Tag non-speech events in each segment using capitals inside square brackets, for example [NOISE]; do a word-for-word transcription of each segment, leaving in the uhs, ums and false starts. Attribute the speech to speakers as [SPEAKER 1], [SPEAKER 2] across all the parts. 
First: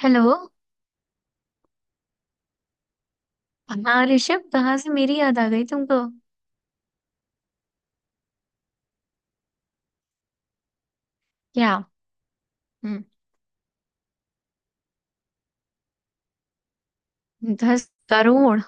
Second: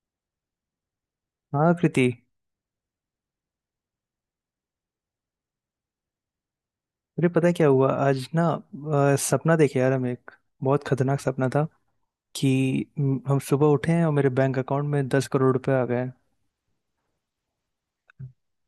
[SPEAKER 1] Hello.
[SPEAKER 2] हाँ कृति।
[SPEAKER 1] हाँ ऋषभ, कहाँ से मेरी याद आ गई तुमको?
[SPEAKER 2] अरे पता है क्या हुआ आज ना। अ, सपना देखे यार हम एक बहुत खतरनाक सपना था
[SPEAKER 1] क्या?
[SPEAKER 2] कि
[SPEAKER 1] हम्म।
[SPEAKER 2] म, हम सुबह उठे हैं और मेरे बैंक अकाउंट में दस करोड़ रुपए आ गए हैं।
[SPEAKER 1] दस करोड़?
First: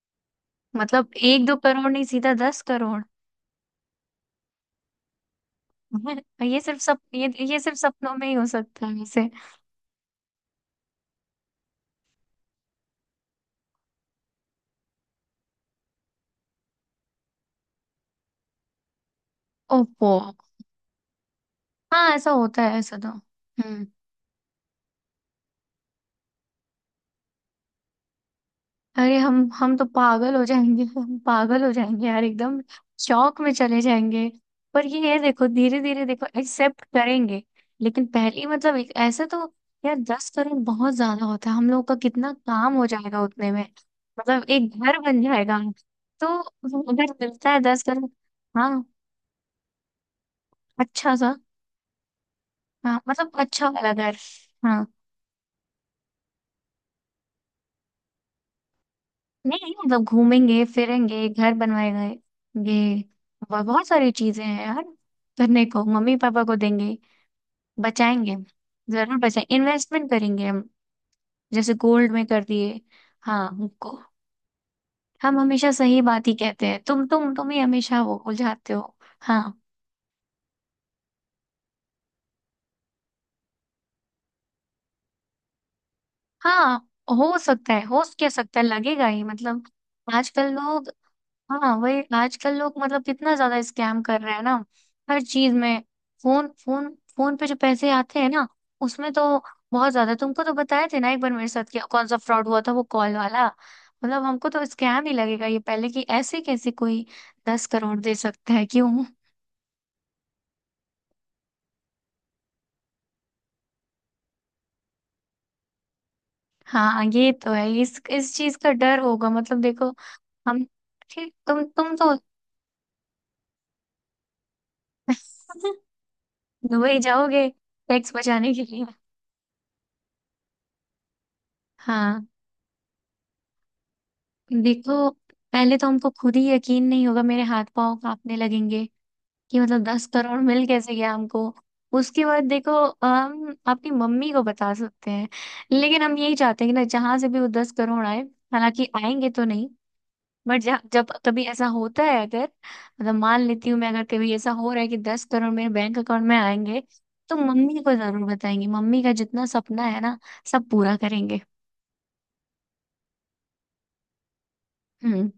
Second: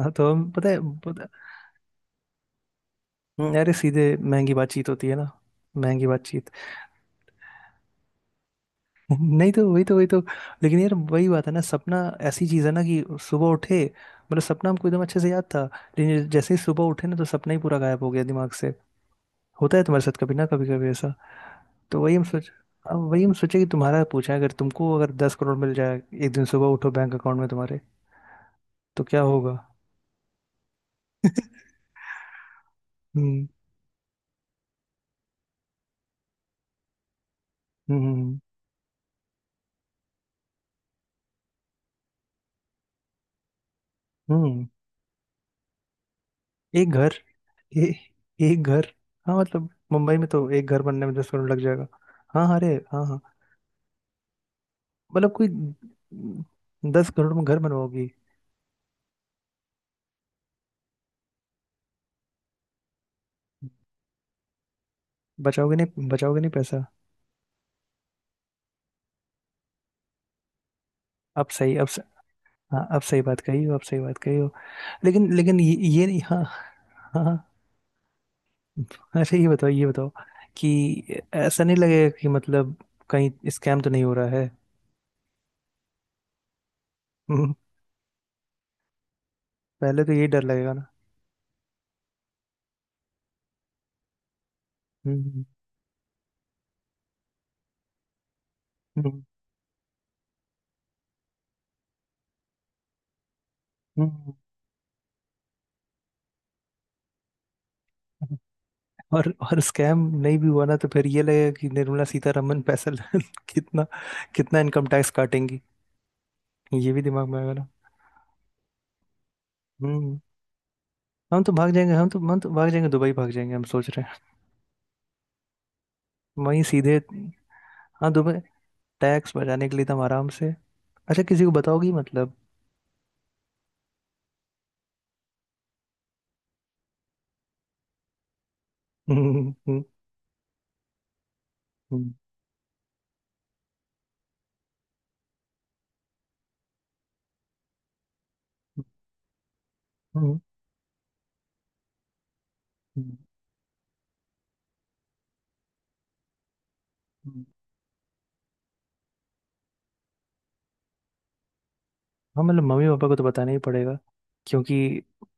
[SPEAKER 2] हाँ तो हम पता है।
[SPEAKER 1] मतलब
[SPEAKER 2] पता,
[SPEAKER 1] एक दो करोड़ नहीं, सीधा दस करोड़।
[SPEAKER 2] हम्म, अरे सीधे महंगी बातचीत होती है ना। महंगी
[SPEAKER 1] [LAUGHS]
[SPEAKER 2] बातचीत।
[SPEAKER 1] ये सिर्फ सप ये ये सिर्फ सपनों में ही हो सकता है
[SPEAKER 2] [LAUGHS]
[SPEAKER 1] वैसे।
[SPEAKER 2] नहीं तो वही तो वही तो लेकिन यार वही बात है ना, सपना ऐसी चीज है ना कि सुबह उठे मतलब सपना हमको एकदम अच्छे से याद था, लेकिन जैसे ही सुबह उठे ना तो सपना ही पूरा गायब हो गया दिमाग से। होता है तुम्हारे
[SPEAKER 1] ओप्पो।
[SPEAKER 2] साथ कभी ना कभी कभी तो
[SPEAKER 1] हाँ,
[SPEAKER 2] वही हम
[SPEAKER 1] ऐसा
[SPEAKER 2] सोच।
[SPEAKER 1] होता है, ऐसा
[SPEAKER 2] अब
[SPEAKER 1] तो।
[SPEAKER 2] वही हम सोचे कि
[SPEAKER 1] हम्म।
[SPEAKER 2] तुम्हारा पूछा है, अगर तुमको अगर दस करोड़ मिल जाए, एक दिन सुबह उठो बैंक अकाउंट में तुम्हारे, तो
[SPEAKER 1] अरे
[SPEAKER 2] क्या
[SPEAKER 1] हम
[SPEAKER 2] होगा।
[SPEAKER 1] हम तो पागल हो जाएंगे, हम पागल हो
[SPEAKER 2] [LAUGHS]
[SPEAKER 1] जाएंगे यार एकदम। शौक
[SPEAKER 2] हम्म।
[SPEAKER 1] में चले जाएंगे। पर ये है, देखो धीरे धीरे देखो एक्सेप्ट करेंगे। लेकिन
[SPEAKER 2] हम्म।
[SPEAKER 1] पहली मतलब एक- ऐसे तो। यार दस करोड़ बहुत ज्यादा होता है, हम लोग का कितना काम हो जाएगा उतने में। मतलब
[SPEAKER 2] हम्म।
[SPEAKER 1] एक घर बन जाएगा। तो
[SPEAKER 2] एक
[SPEAKER 1] अगर
[SPEAKER 2] घर।
[SPEAKER 1] मिलता है दस
[SPEAKER 2] ए,
[SPEAKER 1] करोड़
[SPEAKER 2] एक
[SPEAKER 1] हाँ,
[SPEAKER 2] घर। हाँ मतलब मुंबई में तो एक घर बनने में
[SPEAKER 1] अच्छा
[SPEAKER 2] दस
[SPEAKER 1] सा।
[SPEAKER 2] करोड़ लग जाएगा। हाँ हाँ, अरे
[SPEAKER 1] हाँ
[SPEAKER 2] हाँ हाँ।
[SPEAKER 1] मतलब अच्छा वाला घर। हाँ।
[SPEAKER 2] मतलब कोई दस करोड़ में घर बनवाओगी।
[SPEAKER 1] नहीं मतलब घूमेंगे फिरेंगे, घर बनवाएंगे। ये ब- बहुत सारी चीजें हैं यार करने
[SPEAKER 2] बचाओगे
[SPEAKER 1] को,
[SPEAKER 2] नहीं,
[SPEAKER 1] मम्मी
[SPEAKER 2] बचाओगे
[SPEAKER 1] पापा
[SPEAKER 2] नहीं
[SPEAKER 1] को
[SPEAKER 2] पैसा।
[SPEAKER 1] देंगे। बचाएंगे। जरूर बचाएं, इन्वेस्टमेंट करेंगे हम।
[SPEAKER 2] अब
[SPEAKER 1] जैसे
[SPEAKER 2] सही अब स,
[SPEAKER 1] गोल्ड में कर दिए।
[SPEAKER 2] हाँ अब सही बात
[SPEAKER 1] हाँ
[SPEAKER 2] कही हो, अब
[SPEAKER 1] हमको।
[SPEAKER 2] सही बात कही हो। लेकिन
[SPEAKER 1] हम
[SPEAKER 2] लेकिन
[SPEAKER 1] हमेशा
[SPEAKER 2] ये
[SPEAKER 1] सही
[SPEAKER 2] ये नहीं
[SPEAKER 1] बात ही
[SPEAKER 2] हाँ।
[SPEAKER 1] कहते हैं, तुम तुम
[SPEAKER 2] हाँ।
[SPEAKER 1] तुम ही हमेशा वो उलझाते हो।
[SPEAKER 2] अच्छा ये
[SPEAKER 1] हाँ
[SPEAKER 2] बताओ, ये बताओ कि ऐसा नहीं लगेगा कि मतलब कहीं स्कैम तो नहीं हो रहा है।
[SPEAKER 1] हाँ। हो
[SPEAKER 2] हम्म,
[SPEAKER 1] सकता है, हो क्या सकता है, लगेगा ही मतलब।
[SPEAKER 2] पहले तो यही डर
[SPEAKER 1] आजकल
[SPEAKER 2] लगेगा ना।
[SPEAKER 1] लोग। हाँ, वही आजकल लोग मतलब कितना ज्यादा स्कैम कर रहे हैं ना। हर
[SPEAKER 2] हम्म।
[SPEAKER 1] चीज में। फोन फोन फोन पे जो पैसे आते हैं ना उसमें
[SPEAKER 2] हम्म।
[SPEAKER 1] तो बहुत ज्यादा। तुमको तो बताए थे ना एक बार, मेरे साथ क्या कौन सा फ्रॉड हुआ था, वो कॉल वाला। मतलब
[SPEAKER 2] हम्म।
[SPEAKER 1] हमको तो स्कैम ही लगेगा ये पहले, कि ऐसे कैसे कोई दस करोड़ दे सकता है, क्यों?
[SPEAKER 2] और और स्कैम नहीं भी हुआ ना तो फिर ये लगेगा कि निर्मला सीतारमन पैसा ल- [LAUGHS] कितना कितना इनकम टैक्स काटेंगी। ये भी
[SPEAKER 1] हाँ
[SPEAKER 2] दिमाग
[SPEAKER 1] ये
[SPEAKER 2] में
[SPEAKER 1] तो
[SPEAKER 2] आएगा ना।
[SPEAKER 1] है, इस इस चीज का डर होगा मतलब देखो।
[SPEAKER 2] हम्म।
[SPEAKER 1] हम। ठीक,
[SPEAKER 2] हम तो
[SPEAKER 1] तुम
[SPEAKER 2] भाग जाएंगे,
[SPEAKER 1] तुम
[SPEAKER 2] हम
[SPEAKER 1] तो।
[SPEAKER 2] तो हम तो भाग जाएंगे, दुबई भाग जाएंगे हम सोच रहे हैं,
[SPEAKER 1] [LAUGHS]
[SPEAKER 2] वहीं सीधे।
[SPEAKER 1] दुबई जाओगे,
[SPEAKER 2] हाँ
[SPEAKER 1] टैक्स
[SPEAKER 2] दुबई,
[SPEAKER 1] बचाने के लिए?
[SPEAKER 2] टैक्स बचाने के लिए तो हम आराम से। अच्छा किसी को बताओगी
[SPEAKER 1] हाँ
[SPEAKER 2] मतलब।
[SPEAKER 1] देखो, पहले तो हमको खुद ही यकीन नहीं होगा, मेरे हाथ पांव कांपने लगेंगे
[SPEAKER 2] हम्म।
[SPEAKER 1] कि
[SPEAKER 2] हम्म।
[SPEAKER 1] मतलब दस करोड़ मिल कैसे गया हमको।
[SPEAKER 2] हम्म।
[SPEAKER 1] उसके बाद देखो, हम अपनी मम्मी को बता सकते हैं। लेकिन हम यही चाहते हैं कि ना जहां से भी वो दस करोड़ आए,
[SPEAKER 2] हम्म।
[SPEAKER 1] हालांकि आएंगे तो नहीं।
[SPEAKER 2] हम्म,
[SPEAKER 1] बट जब कभी ऐसा होता है, अगर मतलब
[SPEAKER 2] हम्म,
[SPEAKER 1] मान लेती हूँ मैं, अगर कभी ऐसा हो रहा है कि दस करोड़ मेरे बैंक अकाउंट में आएंगे, तो
[SPEAKER 2] हम्म।
[SPEAKER 1] मम्मी को जरूर बताएंगे। मम्मी का जितना सपना है ना, सब पूरा करेंगे।
[SPEAKER 2] हाँ मतलब मम्मी पापा को तो बताना ही पड़ेगा, क्योंकि
[SPEAKER 1] हम्म।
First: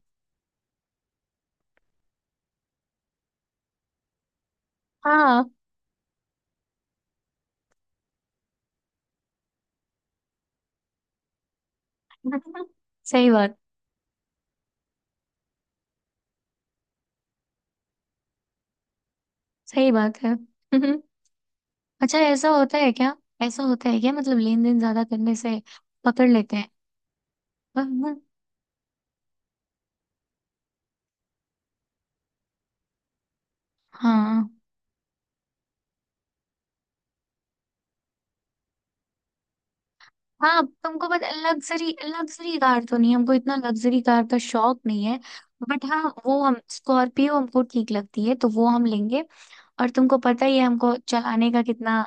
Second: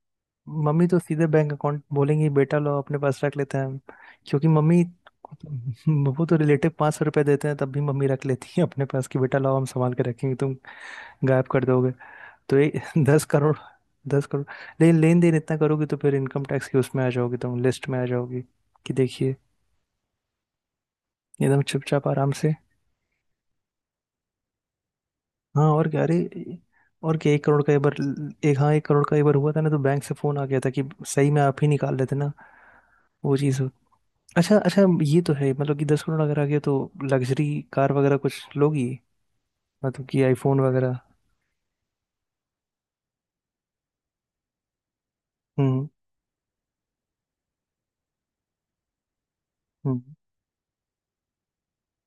[SPEAKER 2] मम्मी तो सीधे बैंक अकाउंट बोलेंगी बेटा लो अपने पास रख लेते हैं हम, क्योंकि मम्मी को
[SPEAKER 1] हाँ।
[SPEAKER 2] तो वो तो रिलेटिव पाँच सौ रुपये देते हैं तब भी मम्मी रख लेती है अपने पास कि बेटा लाओ हम संभाल के रखेंगे। तुम गायब कर दोगे। तो
[SPEAKER 1] [LAUGHS]
[SPEAKER 2] ये [LAUGHS] दस
[SPEAKER 1] सही बात
[SPEAKER 2] करोड़ दस करोड़ लेकिन लेन देन इतना करोगी तो फिर इनकम टैक्स की उसमें आ जाओगी, तुम लिस्ट में आ जाओगी कि देखिए,
[SPEAKER 1] सही बात है। [LAUGHS]
[SPEAKER 2] एकदम चुपचाप
[SPEAKER 1] अच्छा,
[SPEAKER 2] आराम
[SPEAKER 1] ऐसा
[SPEAKER 2] से।
[SPEAKER 1] होता है क्या? ऐसा होता है क्या, मतलब लेन देन ज्यादा करने से
[SPEAKER 2] हाँ और क्या। अरे
[SPEAKER 1] पकड़ लेते हैं?
[SPEAKER 2] और क्या, एक करोड़ का एक बार,
[SPEAKER 1] पर-
[SPEAKER 2] एक हाँ एक करोड़ का एक बार हुआ था ना तो बैंक से फोन आ गया था कि सही में आप ही निकाल लेते ना, वो चीज़ हो।
[SPEAKER 1] हाँ।
[SPEAKER 2] अच्छा अच्छा, ये तो है मतलब कि दस करोड़ अगर आ गया तो लग्जरी कार वगैरह कुछ लोगी, मतलब कि आईफोन
[SPEAKER 1] हाँ,
[SPEAKER 2] वगैरह।
[SPEAKER 1] तुमको पता, लग्जरी लग्जरी कार तो नहीं, हमको इतना लग्जरी कार का शौक नहीं है। बट
[SPEAKER 2] हम्म।
[SPEAKER 1] हाँ वो, हम स्कॉर्पियो हमको ठीक लगती है तो वो हम लेंगे। और
[SPEAKER 2] हम्म।
[SPEAKER 1] तुमको पता ही है, हमको चलाने का कितना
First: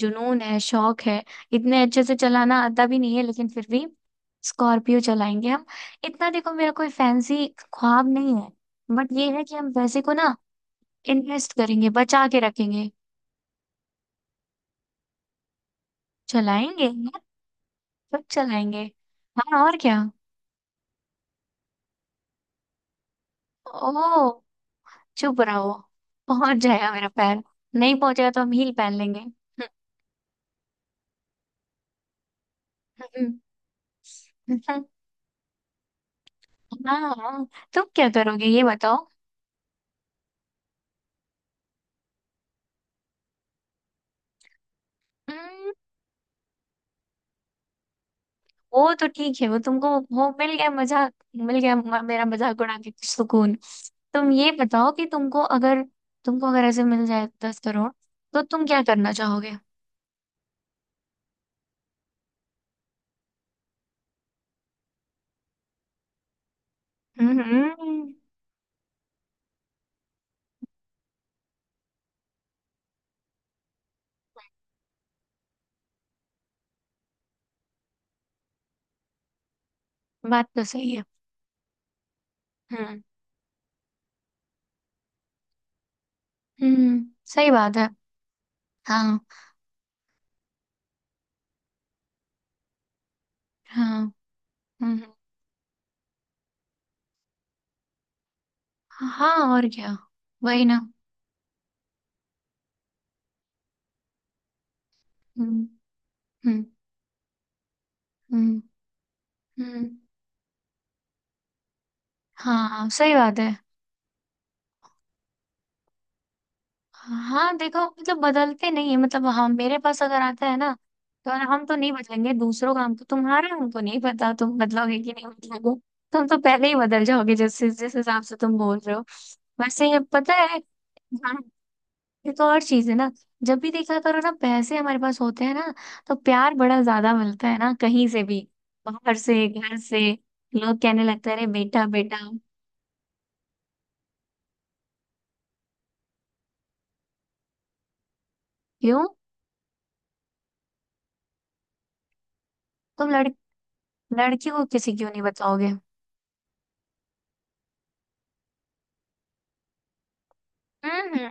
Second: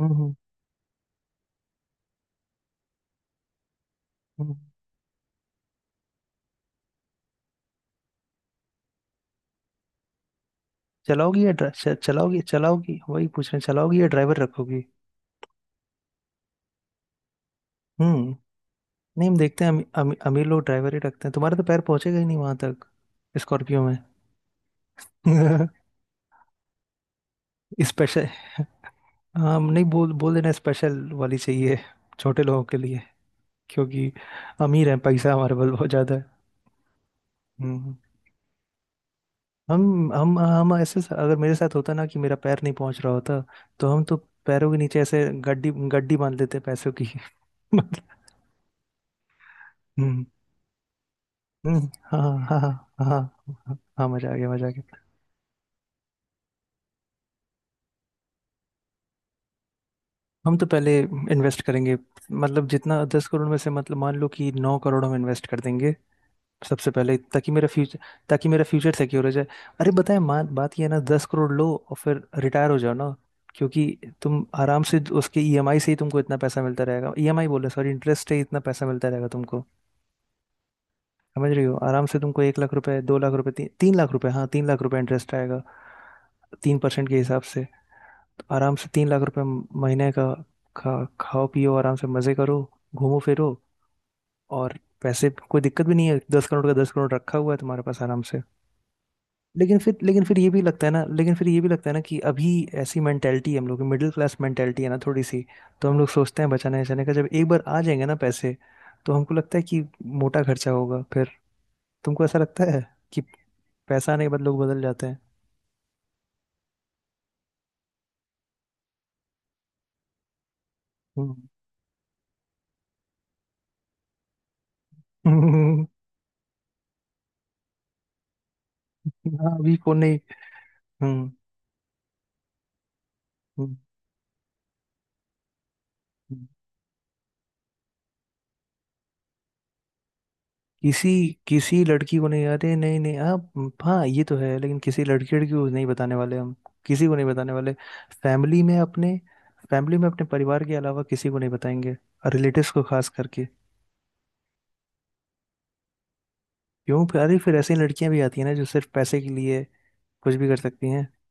[SPEAKER 2] हम्म, हम्म,
[SPEAKER 1] है, शौक है। इतने अच्छे से चलाना आता भी नहीं है, लेकिन फिर भी
[SPEAKER 2] हम्म।
[SPEAKER 1] स्कॉर्पियो चलाएंगे हम। इतना देखो, मेरा कोई फैंसी ख्वाब नहीं है। बट ये है कि हम पैसे को ना
[SPEAKER 2] चलाओगी या
[SPEAKER 1] इन्वेस्ट
[SPEAKER 2] ड्रा-
[SPEAKER 1] करेंगे,
[SPEAKER 2] च-
[SPEAKER 1] बचा
[SPEAKER 2] चलाओगी,
[SPEAKER 1] के रखेंगे।
[SPEAKER 2] चलाओगी वही पूछ रहे हैं, चलाओगी या ड्राइवर रखोगी।
[SPEAKER 1] चलाएंगे यार। सब
[SPEAKER 2] हम्म।
[SPEAKER 1] चलाएंगे।
[SPEAKER 2] नहीं हम
[SPEAKER 1] हाँ,
[SPEAKER 2] देखते हैं
[SPEAKER 1] और
[SPEAKER 2] अमी,
[SPEAKER 1] क्या।
[SPEAKER 2] अमी, अमीर लोग ड्राइवर ही रखते हैं, तुम्हारे तो पैर पहुंचेगा ही नहीं वहां तक स्कॉर्पियो में।
[SPEAKER 1] ओ चुप रहो।
[SPEAKER 2] [LAUGHS]
[SPEAKER 1] पहुंच जाएगा मेरा पैर। नहीं
[SPEAKER 2] स्पेशल,
[SPEAKER 1] पहुंचेगा तो हम हील पहन लेंगे।
[SPEAKER 2] हाँ नहीं बोल बोल देना स्पेशल वाली चाहिए, छोटे लोगों के लिए,
[SPEAKER 1] [LAUGHS]
[SPEAKER 2] क्योंकि अमीर हैं, पैसा हमारे पास बहुत ज़्यादा है।
[SPEAKER 1] हाँ। तुम
[SPEAKER 2] हम्म।
[SPEAKER 1] क्या करोगे, ये बताओ।
[SPEAKER 2] हम हम हम ऐसे अगर मेरे साथ होता ना कि मेरा पैर नहीं पहुंच रहा होता, तो हम तो पैरों के नीचे ऐसे गड्डी
[SPEAKER 1] हम्म,
[SPEAKER 2] गड्डी बांध लेते पैसों की। [LAUGHS]
[SPEAKER 1] वो तो ठीक है वो, तुमको
[SPEAKER 2] हम्म
[SPEAKER 1] वो मिल गया मजाक, मिल गया
[SPEAKER 2] हम्म,
[SPEAKER 1] म-
[SPEAKER 2] हाँ।
[SPEAKER 1] मेरा
[SPEAKER 2] हाँ
[SPEAKER 1] मजाक उड़ा के कुछ
[SPEAKER 2] हाँ
[SPEAKER 1] सुकून।
[SPEAKER 2] हाँ, हाँ मजा
[SPEAKER 1] तुम
[SPEAKER 2] आ गया,
[SPEAKER 1] ये
[SPEAKER 2] मजा आ
[SPEAKER 1] बताओ
[SPEAKER 2] गया।
[SPEAKER 1] कि तुमको अगर तुमको अगर ऐसे मिल जाए दस करोड़, तो तुम क्या करना चाहोगे?
[SPEAKER 2] हम तो पहले इन्वेस्ट करेंगे, मतलब जितना दस करोड़ में से मतलब मान लो कि नौ करोड़ हम इन्वेस्ट कर देंगे सबसे पहले, ताकि मेरा फ्यूचर,
[SPEAKER 1] हम्म।
[SPEAKER 2] ताकि मेरा फ्यूचर सिक्योर हो जाए। अरे बताए मान, बात ये है ना दस करोड़ लो और फिर रिटायर हो जाओ ना, क्योंकि तुम आराम से उसके ई एम आई से ही तुमको इतना पैसा मिलता रहेगा, ईएमआई बोले सॉरी इंटरेस्ट से ही इतना पैसा मिलता रहेगा तुमको।
[SPEAKER 1] बात तो सही है।
[SPEAKER 2] समझ रही हो, आराम से तुमको एक लाख रुपए,
[SPEAKER 1] हम्म
[SPEAKER 2] दो लाख रुपए, ती, तीन लाख रुपए, हाँ तीन लाख रुपए इंटरेस्ट आएगा। तीन
[SPEAKER 1] हम्म।
[SPEAKER 2] परसेंट के हिसाब
[SPEAKER 1] सही
[SPEAKER 2] से
[SPEAKER 1] बात है।
[SPEAKER 2] तो आराम से तीन
[SPEAKER 1] हाँ।
[SPEAKER 2] लाख रुपए महीने का। खा खाओ पियो आराम से, मजे करो, घूमो फिरो,
[SPEAKER 1] हाँ
[SPEAKER 2] और
[SPEAKER 1] हम्म।
[SPEAKER 2] पैसे कोई दिक्कत भी नहीं है, दस करोड़ का दस करोड़ रखा हुआ है तुम्हारे पास आराम से।
[SPEAKER 1] हाँ, और
[SPEAKER 2] लेकिन फिर
[SPEAKER 1] क्या।
[SPEAKER 2] लेकिन फिर ये भी
[SPEAKER 1] वही ना।
[SPEAKER 2] लगता है ना, लेकिन फिर ये भी लगता है ना कि अभी ऐसी मेंटेलिटी हम लोग की, मिडिल क्लास मेंटेलिटी है ना थोड़ी सी,
[SPEAKER 1] हम्म।
[SPEAKER 2] तो हम लोग सोचते हैं
[SPEAKER 1] हम्म।
[SPEAKER 2] बचाने बचाने का। जब एक बार आ जाएंगे ना पैसे
[SPEAKER 1] हम्म।
[SPEAKER 2] तो हमको लगता है कि
[SPEAKER 1] हम्म।
[SPEAKER 2] मोटा खर्चा होगा फिर। तुमको ऐसा लगता है
[SPEAKER 1] हाँ, सही
[SPEAKER 2] कि
[SPEAKER 1] बात है।
[SPEAKER 2] पैसा आने के बाद लोग बदल जाते हैं।
[SPEAKER 1] हाँ देखो, मतलब बदलते नहीं है मतलब, हम मेरे पास अगर आता है ना तो
[SPEAKER 2] हम्म।
[SPEAKER 1] हम तो नहीं बदलेंगे, दूसरों का हमको, तुम्हारा हमको नहीं पता, तुम बदलोगे कि नहीं बदलोगे।
[SPEAKER 2] [LAUGHS]
[SPEAKER 1] तुम तो पहले ही बदल जाओगे, जैसे जिस हिसाब से तुम बोल रहे हो।
[SPEAKER 2] हाँ अभी
[SPEAKER 1] वैसे,
[SPEAKER 2] कौन
[SPEAKER 1] ये
[SPEAKER 2] नहीं।
[SPEAKER 1] पता है।
[SPEAKER 2] हम्म।
[SPEAKER 1] हाँ। ये तो और चीज है ना। जब भी
[SPEAKER 2] हम्म,
[SPEAKER 1] देखा करो ना, पैसे हमारे पास होते हैं ना तो
[SPEAKER 2] हम्म।
[SPEAKER 1] प्यार बड़ा ज्यादा मिलता है ना, कहीं से भी। बाहर से, घर से, लोग कहने
[SPEAKER 2] किसी
[SPEAKER 1] लगते हैं अरे
[SPEAKER 2] किसी
[SPEAKER 1] बेटा
[SPEAKER 2] लड़की
[SPEAKER 1] बेटा।
[SPEAKER 2] को नहीं, अरे नहीं नहीं आप हाँ ये तो है, लेकिन किसी लड़की लड़की को नहीं बताने वाले हम, किसी को नहीं बताने वाले, फैमिली में
[SPEAKER 1] क्यों?
[SPEAKER 2] अपने, फैमिली में अपने परिवार के अलावा किसी को नहीं बताएंगे, और रिलेटिव्स को खास
[SPEAKER 1] तुम लड़
[SPEAKER 2] करके।
[SPEAKER 1] लड़की को किसी क्यों नहीं बताओगे?
[SPEAKER 2] क्यों फिर, अरे फिर ऐसी लड़कियां भी आती हैं ना जो सिर्फ पैसे के लिए कुछ भी कर सकती हैं।
[SPEAKER 1] हम्म।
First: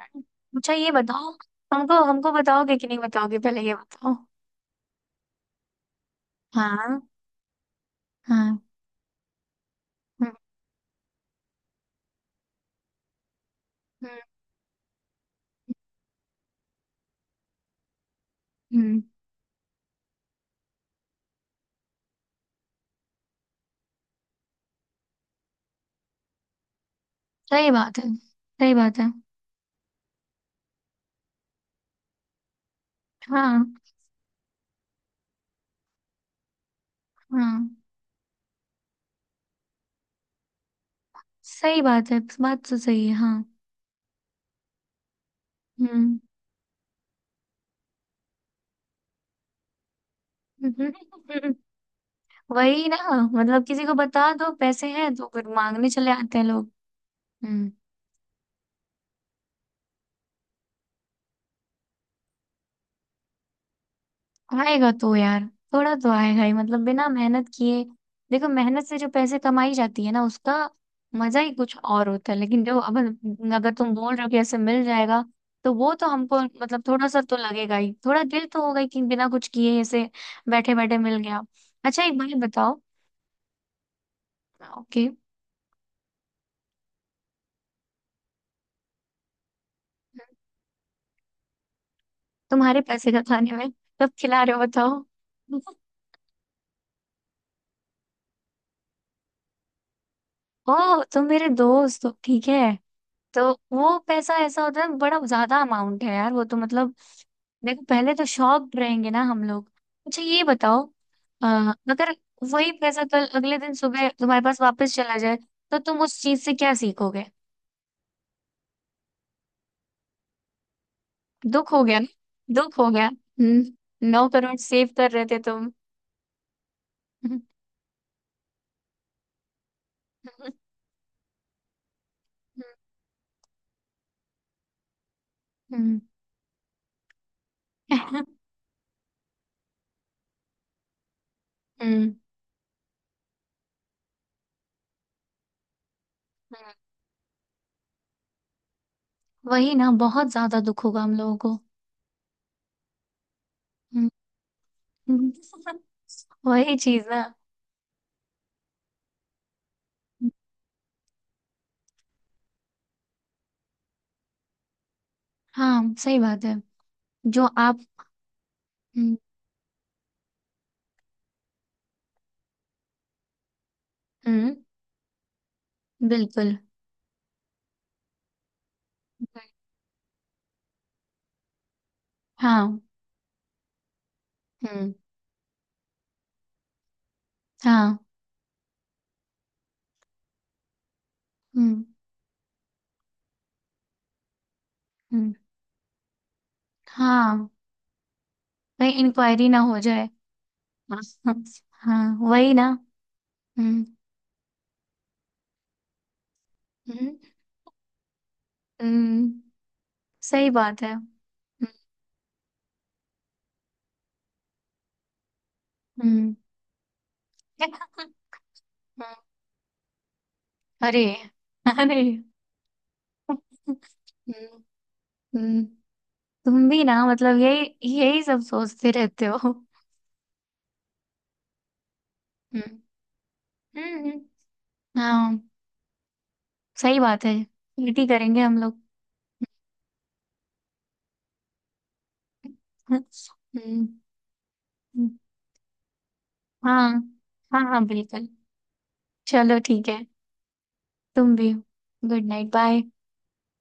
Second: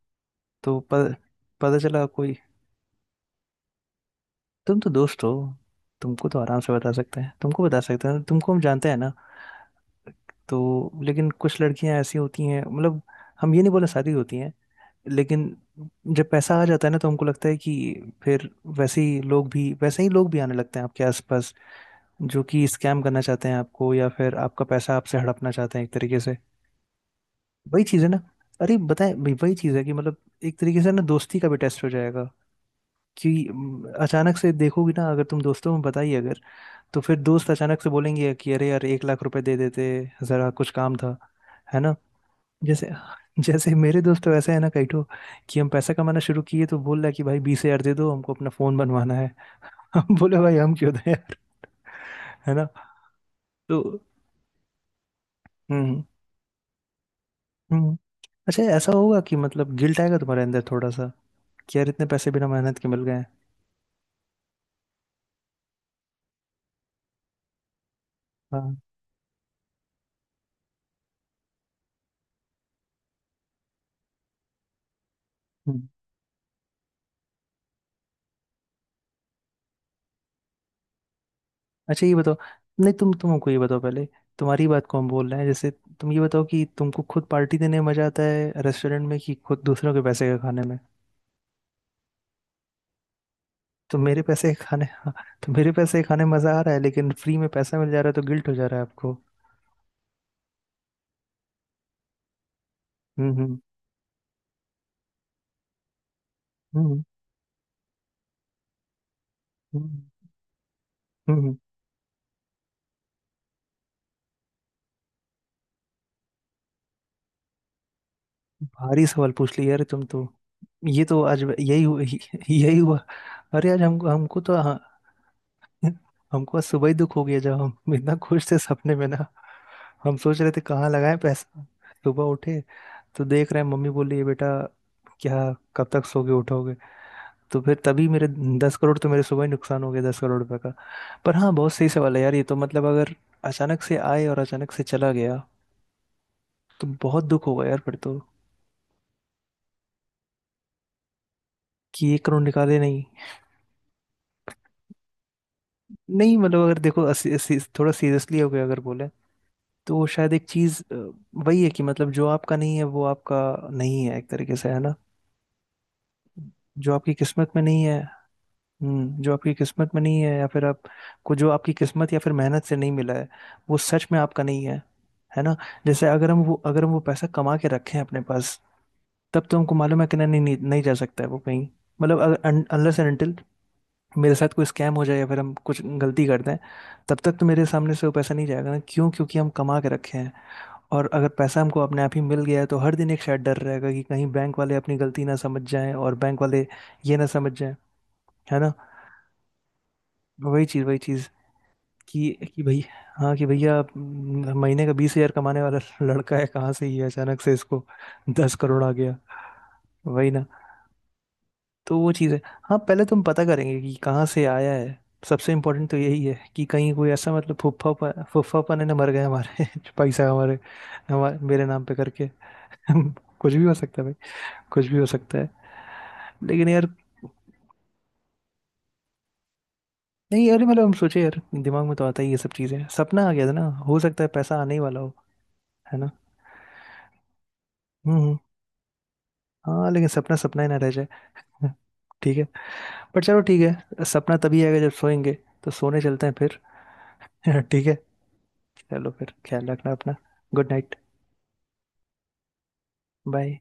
[SPEAKER 1] अच्छा
[SPEAKER 2] तो
[SPEAKER 1] ये
[SPEAKER 2] प,
[SPEAKER 1] बताओ।
[SPEAKER 2] पता
[SPEAKER 1] हमको
[SPEAKER 2] चला
[SPEAKER 1] हमको
[SPEAKER 2] कोई।
[SPEAKER 1] बताओगे कि नहीं बताओगे, पहले ये बताओ।
[SPEAKER 2] तुम तो दोस्त हो, तुमको तो आराम से बता
[SPEAKER 1] हाँ।
[SPEAKER 2] सकते हैं, तुमको बता सकते हैं, तुमको
[SPEAKER 1] हाँ।
[SPEAKER 2] हम जानते हैं ना।
[SPEAKER 1] हम्म।
[SPEAKER 2] तो लेकिन कुछ लड़कियां ऐसी होती हैं, मतलब हम ये नहीं बोले शादी
[SPEAKER 1] हम्म।
[SPEAKER 2] होती हैं, लेकिन जब पैसा आ जाता है ना तो हमको लगता है कि फिर वैसे
[SPEAKER 1] हम्म,
[SPEAKER 2] ही लोग भी, वैसे ही लोग भी आने लगते हैं आपके आसपास, जो कि स्कैम करना चाहते हैं आपको, या फिर आपका पैसा आपसे हड़पना चाहते हैं एक तरीके से।
[SPEAKER 1] सही
[SPEAKER 2] वही
[SPEAKER 1] बात
[SPEAKER 2] चीज़ है
[SPEAKER 1] है,
[SPEAKER 2] ना,
[SPEAKER 1] सही
[SPEAKER 2] अरे
[SPEAKER 1] बात है।
[SPEAKER 2] बताएं भाई वही चीज़ है, कि मतलब एक तरीके से ना दोस्ती का भी टेस्ट हो जाएगा, कि
[SPEAKER 1] हाँ।
[SPEAKER 2] म, अचानक से देखोगी ना अगर तुम दोस्तों में बताई अगर, तो फिर दोस्त
[SPEAKER 1] हाँ,
[SPEAKER 2] अचानक से बोलेंगे कि अरे यार एक लाख रुपए दे देते ज़रा, कुछ काम था, है
[SPEAKER 1] सही
[SPEAKER 2] ना।
[SPEAKER 1] बात है, बात तो
[SPEAKER 2] जैसे
[SPEAKER 1] सही है, हाँ।
[SPEAKER 2] जैसे मेरे दोस्त तो ऐसे है ना कैठो कि हम पैसा
[SPEAKER 1] हम्म।
[SPEAKER 2] कमाना शुरू किए तो बोल रहा है कि भाई बीस हजार दे दो हमको अपना फोन बनवाना है। [LAUGHS] हम बोले भाई
[SPEAKER 1] [LAUGHS]
[SPEAKER 2] हम क्यों दें यार,
[SPEAKER 1] हम्म।
[SPEAKER 2] है ना।
[SPEAKER 1] वही ना। मतलब किसी को
[SPEAKER 2] तो
[SPEAKER 1] बता दो पैसे हैं तो फिर मांगने
[SPEAKER 2] हम्म।
[SPEAKER 1] चले आते हैं लोग। हम्म।
[SPEAKER 2] हम्म। अच्छा ऐसा होगा कि मतलब गिल्ट आएगा तुम्हारे अंदर थोड़ा सा, कि यार इतने पैसे बिना मेहनत के मिल गए हैं।
[SPEAKER 1] आएगा तो यार, थोड़ा तो आएगा ही, मतलब बिना मेहनत किए। देखो,
[SPEAKER 2] हाँ।
[SPEAKER 1] मेहनत से जो पैसे कमाई जाती है ना, उसका मजा ही कुछ और होता है। लेकिन जो अब, अगर तुम बोल रहे हो कि ऐसे मिल जाएगा, तो
[SPEAKER 2] हम्म।
[SPEAKER 1] वो तो हमको मतलब थोड़ा सा तो लगेगा ही, थोड़ा दिल तो होगा ही कि बिना कुछ किए ऐसे बैठे बैठे मिल गया। अच्छा
[SPEAKER 2] अच्छा ये
[SPEAKER 1] एक
[SPEAKER 2] बताओ,
[SPEAKER 1] बात बताओ।
[SPEAKER 2] नहीं तुम तुम हमको ये बताओ पहले, तुम्हारी बात को
[SPEAKER 1] ओके।
[SPEAKER 2] हम बोल रहे हैं जैसे, तुम ये बताओ कि तुमको खुद पार्टी देने में मजा आता है रेस्टोरेंट में, कि खुद दूसरों के पैसे का खाने में।
[SPEAKER 1] तुम्हारे पैसे का खाने में
[SPEAKER 2] तो
[SPEAKER 1] कब
[SPEAKER 2] मेरे
[SPEAKER 1] खिला
[SPEAKER 2] पैसे
[SPEAKER 1] रहे हो,
[SPEAKER 2] खाने,
[SPEAKER 1] बताओ?
[SPEAKER 2] हाँ, तो मेरे
[SPEAKER 1] [LAUGHS]
[SPEAKER 2] पैसे खाने मजा आ रहा है, लेकिन फ्री में पैसा मिल जा रहा है तो गिल्ट हो जा रहा है आपको।
[SPEAKER 1] ओ, तुम मेरे दोस्त हो, ठीक है।
[SPEAKER 2] हम्म।
[SPEAKER 1] तो
[SPEAKER 2] हम्म।
[SPEAKER 1] वो पैसा ऐसा होता है, बड़ा ज्यादा अमाउंट है यार वो तो मतलब,
[SPEAKER 2] हम्म।
[SPEAKER 1] देखो पहले तो शॉप रहेंगे ना हम लोग।
[SPEAKER 2] हम्म।
[SPEAKER 1] अच्छा
[SPEAKER 2] हम्म।
[SPEAKER 1] ये बताओ।
[SPEAKER 2] हम्म,
[SPEAKER 1] अ,
[SPEAKER 2] हम्म।
[SPEAKER 1] अगर वही पैसा कल अगले दिन सुबह तुम्हारे पास वापस चला जाए, तो तुम उस चीज से क्या सीखोगे?
[SPEAKER 2] भारी सवाल पूछ लिया यार तुम तो, ये तो आज
[SPEAKER 1] दुख
[SPEAKER 2] यही
[SPEAKER 1] हो गया
[SPEAKER 2] हुआ,
[SPEAKER 1] ना।
[SPEAKER 2] यही
[SPEAKER 1] दुख हो
[SPEAKER 2] हुआ।
[SPEAKER 1] गया,
[SPEAKER 2] अरे आज हमको
[SPEAKER 1] हम्म नौ
[SPEAKER 2] हमको तो
[SPEAKER 1] करोड़
[SPEAKER 2] हाँ,
[SPEAKER 1] सेव कर रहे थे तुम।
[SPEAKER 2] हमको आज सुबह ही दुख हो गया जब
[SPEAKER 1] [LAUGHS]
[SPEAKER 2] हम इतना खुश थे सपने में ना, हम सोच
[SPEAKER 1] हम्म
[SPEAKER 2] रहे थे कहाँ लगाएं पैसा। सुबह उठे तो देख रहे हैं मम्मी बोल रही है बेटा क्या कब तक सोगे, उठोगे। तो फिर तभी
[SPEAKER 1] हम्म,
[SPEAKER 2] मेरे दस करोड़ तो मेरे सुबह ही नुकसान हो गया, दस करोड़ रुपए। पर हाँ, बहुत सही
[SPEAKER 1] हम्म,
[SPEAKER 2] सवाल है यार, ये तो मतलब अगर अचानक से आए और अचानक से चला गया तो बहुत दुख होगा यार फिर तो,
[SPEAKER 1] वही ना, बहुत ज्यादा दुख होगा हम लोगों को।
[SPEAKER 2] कि एक करोड़ निकाले नहीं।
[SPEAKER 1] हम्म,
[SPEAKER 2] नहीं मतलब
[SPEAKER 1] वही
[SPEAKER 2] अगर देखो
[SPEAKER 1] चीज ना।
[SPEAKER 2] असी, असी, थोड़ा सीरियसली हो गया अगर बोले, तो वो शायद एक चीज वही है कि मतलब जो आपका नहीं है वो आपका नहीं है एक तरीके से, है ना।
[SPEAKER 1] हाँ, सही बात है।
[SPEAKER 2] जो आपकी
[SPEAKER 1] जो
[SPEAKER 2] किस्मत में
[SPEAKER 1] आप।
[SPEAKER 2] नहीं है।
[SPEAKER 1] हम्म।
[SPEAKER 2] हम्म, जो आपकी किस्मत में नहीं है, या फिर आप को जो आपकी किस्मत या फिर मेहनत से नहीं मिला है, वो सच में आपका
[SPEAKER 1] हम्म।
[SPEAKER 2] नहीं है, है ना। जैसे अगर हम वो,
[SPEAKER 1] बिल्कुल।
[SPEAKER 2] अगर हम वो पैसा कमा के रखें अपने पास, तब तो हमको मालूम है कि नहीं नहीं, नहीं जा सकता है वो कहीं, मतलब
[SPEAKER 1] हाँ।
[SPEAKER 2] अनलेस एंड अनटिल मेरे साथ कोई स्कैम
[SPEAKER 1] हम्म।
[SPEAKER 2] हो जाए या फिर हम कुछ गलती कर दें, तब तक तो मेरे सामने
[SPEAKER 1] हाँ।
[SPEAKER 2] से वो पैसा नहीं जाएगा ना, क्यों, क्योंकि हम कमा के रखे हैं। और अगर पैसा हमको
[SPEAKER 1] हम्म।
[SPEAKER 2] अपने आप ही मिल गया है तो हर दिन एक शायद डर रहेगा कि कहीं बैंक वाले अपनी गलती
[SPEAKER 1] हम्म।
[SPEAKER 2] ना समझ जाएं, और बैंक वाले ये ना
[SPEAKER 1] हाँ
[SPEAKER 2] समझ जाएं, है ना।
[SPEAKER 1] भाई, इंक्वायरी ना हो जाए।
[SPEAKER 2] वही चीज़ वही
[SPEAKER 1] हाँ।
[SPEAKER 2] चीज़,
[SPEAKER 1] हाँ,
[SPEAKER 2] कि
[SPEAKER 1] वही
[SPEAKER 2] कि
[SPEAKER 1] ना।
[SPEAKER 2] भाई, हाँ कि भैया
[SPEAKER 1] हम्म।
[SPEAKER 2] हम्म, महीने का बीस हजार कमाने वाला लड़का है, कहाँ से ये
[SPEAKER 1] हम्म।
[SPEAKER 2] अचानक से इसको दस करोड़ आ गया।
[SPEAKER 1] हम्म,
[SPEAKER 2] वही ना।
[SPEAKER 1] सही बात है। हम्म।
[SPEAKER 2] तो वो चीज़ है, हाँ पहले तुम पता करेंगे कि कहाँ से आया है। सबसे इम्पोर्टेंट तो यही
[SPEAKER 1] हम्म,
[SPEAKER 2] है, कि कहीं कोई ऐसा मतलब फुफ्फा फुफ्फा पने ना मर गए हमारे [LAUGHS] जो पैसा हमारे
[SPEAKER 1] अरे।
[SPEAKER 2] हमारे मेरे नाम पे
[SPEAKER 1] अरे।
[SPEAKER 2] करके। [LAUGHS] कुछ भी हो
[SPEAKER 1] हम्म।
[SPEAKER 2] सकता है भाई, कुछ भी हो सकता है।
[SPEAKER 1] हम्म,
[SPEAKER 2] लेकिन
[SPEAKER 1] तुम भी
[SPEAKER 2] यार,
[SPEAKER 1] ना मतलब, यही यही सब सोचते रहते हो। हम्म।
[SPEAKER 2] नहीं यार, मतलब हम सोचे यार दिमाग में तो आता ही ये सब चीज़ें, सपना आ गया था ना,
[SPEAKER 1] हम्म।
[SPEAKER 2] हो सकता
[SPEAKER 1] हम्म।
[SPEAKER 2] है पैसा आने ही वाला हो,
[SPEAKER 1] हाँ,
[SPEAKER 2] है ना।
[SPEAKER 1] सही बात है, पीटी
[SPEAKER 2] हम्म। हम्म,
[SPEAKER 1] करेंगे हम लोग।
[SPEAKER 2] हाँ लेकिन सपना सपना ही ना रह जाए। [LAUGHS] हाँ, ठीक है। पर चलो ठीक
[SPEAKER 1] हम्म।
[SPEAKER 2] है, सपना तभी आएगा जब
[SPEAKER 1] हम्म।
[SPEAKER 2] सोएंगे, तो सोने चलते हैं फिर।
[SPEAKER 1] हाँ। हाँ
[SPEAKER 2] [LAUGHS]
[SPEAKER 1] हाँ,
[SPEAKER 2] ठीक है,
[SPEAKER 1] बिल्कुल।
[SPEAKER 2] चलो फिर
[SPEAKER 1] चलो
[SPEAKER 2] ख्याल
[SPEAKER 1] ठीक
[SPEAKER 2] रखना
[SPEAKER 1] है।
[SPEAKER 2] अपना। Good night.
[SPEAKER 1] तुम भी। Good night. बाय।
[SPEAKER 2] बाय।